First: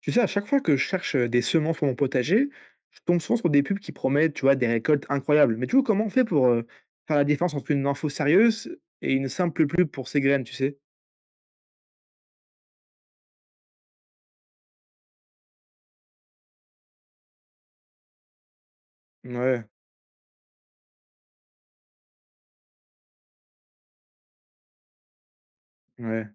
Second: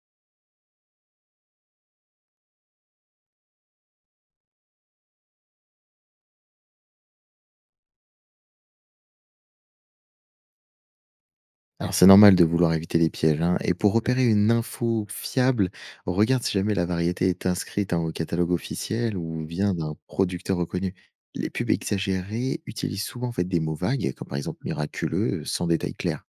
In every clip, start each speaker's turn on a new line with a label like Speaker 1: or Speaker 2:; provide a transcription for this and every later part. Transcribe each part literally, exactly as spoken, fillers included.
Speaker 1: Tu sais, à chaque fois que je cherche euh, des semences pour mon potager, je tombe souvent sur des pubs qui promettent, tu vois, des récoltes incroyables. Mais tu vois, comment on fait pour euh, faire la différence entre une info sérieuse et une simple pub pour ces graines, tu sais?
Speaker 2: Alors c'est normal de vouloir éviter les pièges, hein, et pour repérer une info fiable, regarde si jamais la variété est inscrite hein, au catalogue officiel ou
Speaker 1: Ouais,
Speaker 2: vient d'un producteur reconnu. Les pubs exagérées utilisent souvent en fait, des mots vagues, comme par exemple miraculeux, euh, sans détail clair.
Speaker 1: ouais.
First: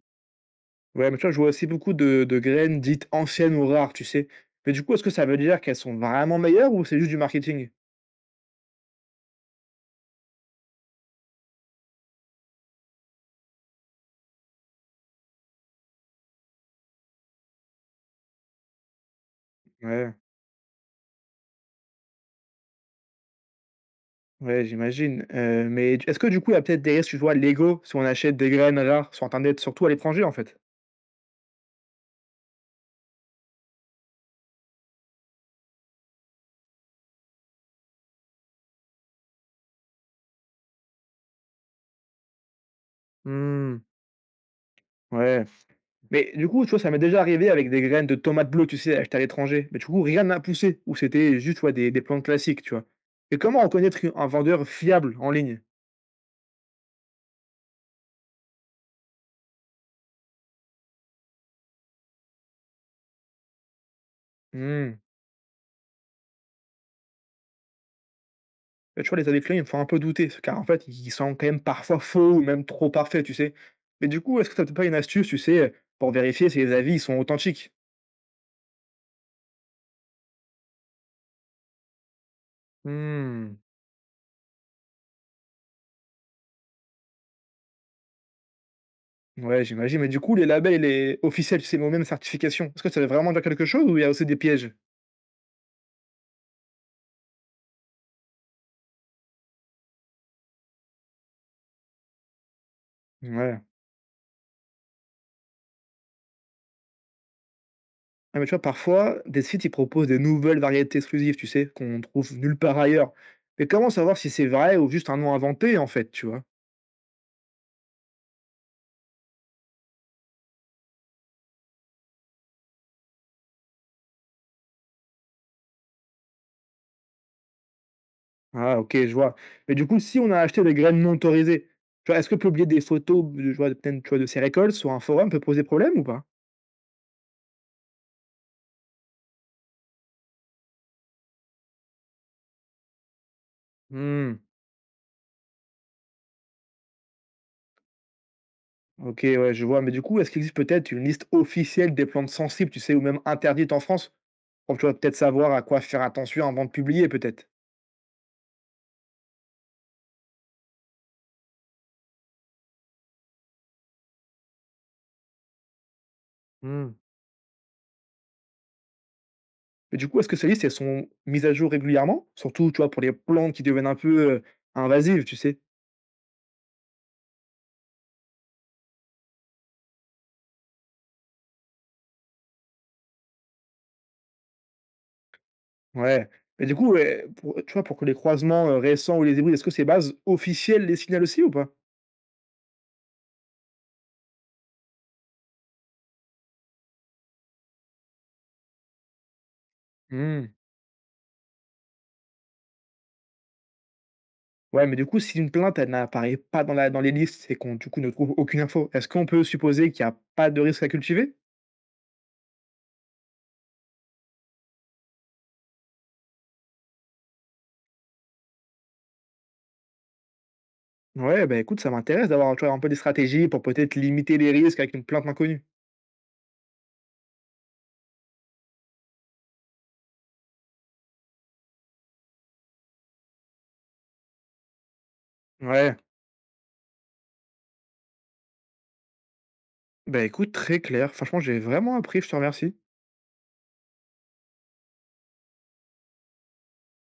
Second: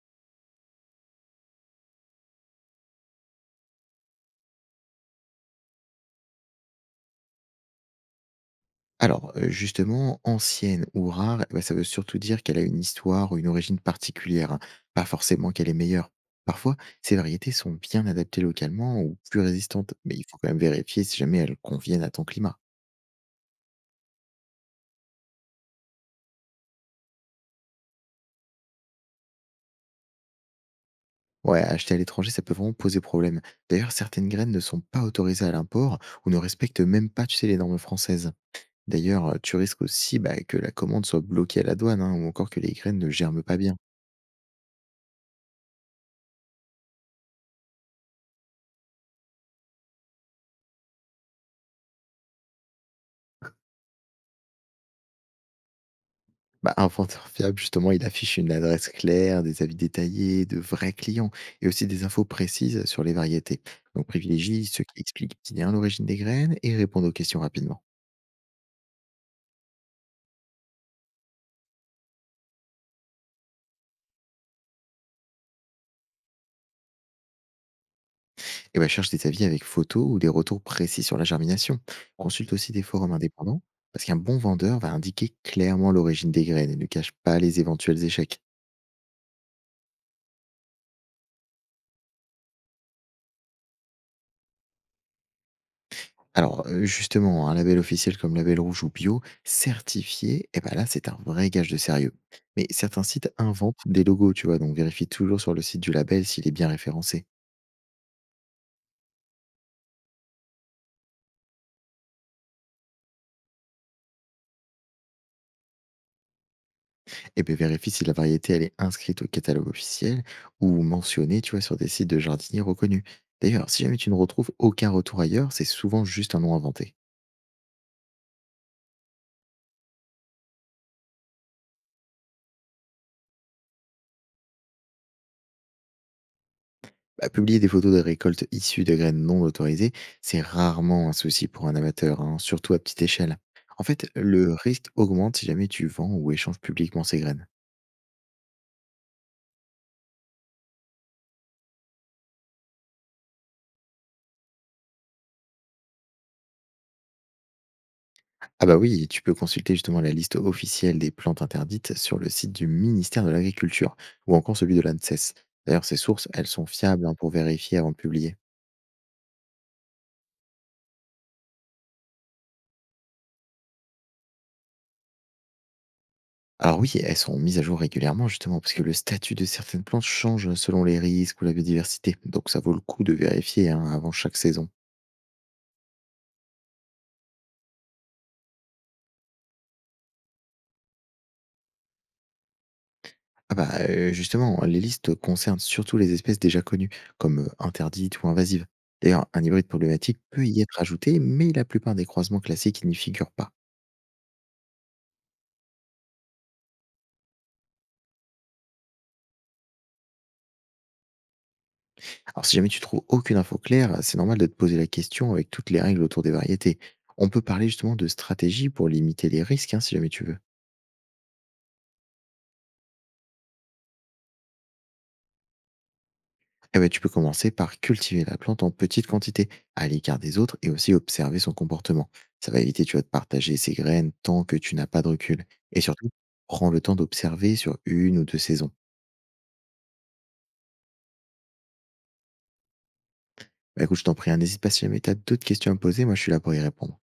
Speaker 1: Ouais, mais tu vois, je vois aussi beaucoup de, de graines dites anciennes ou rares, tu sais. Mais du coup, est-ce que ça veut dire qu'elles sont vraiment meilleures ou c'est juste du marketing?
Speaker 2: Alors euh, justement, ancienne ou rare, eh ben, ça veut surtout dire qu'elle a une histoire ou une origine particulière, hein, pas forcément qu'elle est meilleure. Parfois, ces variétés sont bien adaptées localement ou plus résistantes,
Speaker 1: Ouais,
Speaker 2: mais il faut quand même vérifier si jamais elles conviennent à ton climat.
Speaker 1: ouais, j'imagine. Euh, mais est-ce que du coup, il y a peut-être des risques, tu vois, légaux si on achète des graines rares sur Internet, surtout à l'étranger, en fait?
Speaker 2: Ouais, acheter à l'étranger, ça peut vraiment poser problème. D'ailleurs, certaines graines ne sont pas autorisées à l'import ou ne respectent même pas, tu sais, les normes françaises. D'ailleurs, euh, tu risques aussi bah, que la commande soit bloquée à la douane hein, ou encore que les graines ne germent pas bien.
Speaker 1: Hmm, ouais. Mais du coup, tu vois, ça m'est déjà arrivé avec des graines de tomates bleues, tu sais, achetées à l'étranger. Mais du coup, rien n'a poussé, ou c'était juste, tu vois, des, des plantes classiques, tu vois. Et comment reconnaître un vendeur fiable en ligne?
Speaker 2: Bah, un vendeur fiable, justement, il affiche une adresse claire, des avis détaillés, de vrais clients et aussi des infos précises sur les variétés. Donc, privilégie ceux
Speaker 1: Hmm.
Speaker 2: qui expliquent bien l'origine des graines et répondent aux questions rapidement.
Speaker 1: Et tu vois, les avis clients, ils me font un peu douter, parce- car en fait, ils sont quand même parfois faux ou même trop parfaits, tu sais. Mais du coup, est-ce que t'as peut-être pas une astuce, tu sais, pour vérifier si les avis ils sont authentiques?
Speaker 2: Et ben, cherche des avis avec photos ou des retours précis sur la germination. Ok. Consulte aussi des forums
Speaker 1: Hmm.
Speaker 2: indépendants, parce qu'un bon vendeur va indiquer clairement l'origine des graines et ne cache pas les éventuels échecs.
Speaker 1: Ouais, j'imagine. Mais du coup, les labels, les officiels, tu sais, mais aux mêmes certifications, est-ce que ça veut vraiment dire quelque chose ou il y a aussi des pièges?
Speaker 2: Alors, euh, justement, un label officiel comme Label Rouge ou Bio, certifié, et ben là, c'est un vrai gage de sérieux. Mais certains sites
Speaker 1: Ouais.
Speaker 2: inventent des logos, tu vois, donc vérifie toujours sur le site du label s'il est bien référencé.
Speaker 1: Ah mais tu vois, parfois, des sites, ils proposent des nouvelles variétés exclusives, tu sais, qu'on trouve nulle part ailleurs. Mais comment savoir si c'est vrai ou juste un nom inventé, en fait, tu vois?
Speaker 2: Et bien vérifie si la variété, elle est inscrite au catalogue officiel ou mentionnée, tu vois, sur des sites de jardiniers reconnus. D'ailleurs, si jamais tu ne retrouves aucun retour ailleurs, c'est souvent juste un nom inventé.
Speaker 1: Ah, ok, je vois. Mais du coup, si on a acheté des graines non autorisées, tu vois, est-ce que publier des photos, de- je vois, peut-être, tu vois, de ces récoltes sur un forum peut poser problème ou pas?
Speaker 2: Bah, publier des photos de récoltes issues de graines non autorisées, c'est rarement un souci pour un amateur, hein, surtout à petite échelle. En fait,
Speaker 1: Hmm,
Speaker 2: le risque augmente si jamais tu vends ou échanges publiquement ces graines.
Speaker 1: ok, ouais, je vois. Mais du coup, est-ce qu'il existe peut-être une liste officielle des plantes sensibles, tu sais, ou même interdites en France, pour, tu vois, peut-être savoir à quoi faire attention avant de publier, peut-être?
Speaker 2: Ah bah oui, tu peux consulter justement la liste officielle des plantes interdites sur le site du ministère de l'Agriculture ou encore celui de l'A N S E S. D'ailleurs, ces sources, elles sont fiables hein, pour vérifier avant de publier.
Speaker 1: Mais du coup, est-ce que ces listes, elles sont mises à jour régulièrement? Surtout, tu vois, pour les plantes qui deviennent un peu, heu, invasives, tu sais?
Speaker 2: Alors oui, elles sont mises à jour régulièrement justement parce que le statut de certaines plantes change selon les risques ou la biodiversité. Donc ça vaut le coup de vérifier hein, avant chaque saison.
Speaker 1: Ouais. Mais du coup, ouais, pour, tu vois, pour que les croisements, heu, récents ou les hybrides, est-ce que ces bases officielles les signalent aussi ou pas?
Speaker 2: Ah bah euh, justement, les listes concernent surtout les espèces déjà connues, comme euh, interdites ou invasives. D'ailleurs, un hybride problématique peut
Speaker 1: Mmh.
Speaker 2: y être ajouté, mais la plupart des croisements classiques n'y figurent pas.
Speaker 1: Ouais, mais du coup, si une plainte, elle n'apparaît pas dans la dans les listes et qu'on, du coup, ne trouve aucune info, est-ce qu'on peut supposer qu'il y a pas de risque à cultiver?
Speaker 2: Alors, si jamais tu trouves aucune info claire, c'est normal de te poser la question avec toutes les règles autour des variétés. On peut parler justement de stratégie pour limiter les risques, hein, si jamais tu veux.
Speaker 1: Ouais, bah, écoute, ça m'intéresse d'avoir, tu vois, un peu des stratégies pour peut-être limiter les risques avec une plante inconnue.
Speaker 2: Eh ben, tu peux commencer par cultiver la plante en petite quantité, à l'écart des autres, et aussi observer son comportement. Ça va éviter, tu vas de partager ses graines tant que tu n'as pas de recul. Et
Speaker 1: Ouais.
Speaker 2: surtout, prends le temps d'observer sur une ou deux saisons.
Speaker 1: Bah, écoute, très clair. Franchement, j'ai vraiment appris, je te remercie.
Speaker 2: Bah, écoute, je t'en prie, hein, n'hésite pas si jamais tu as d'autres questions à me poser, moi je suis là pour y répondre.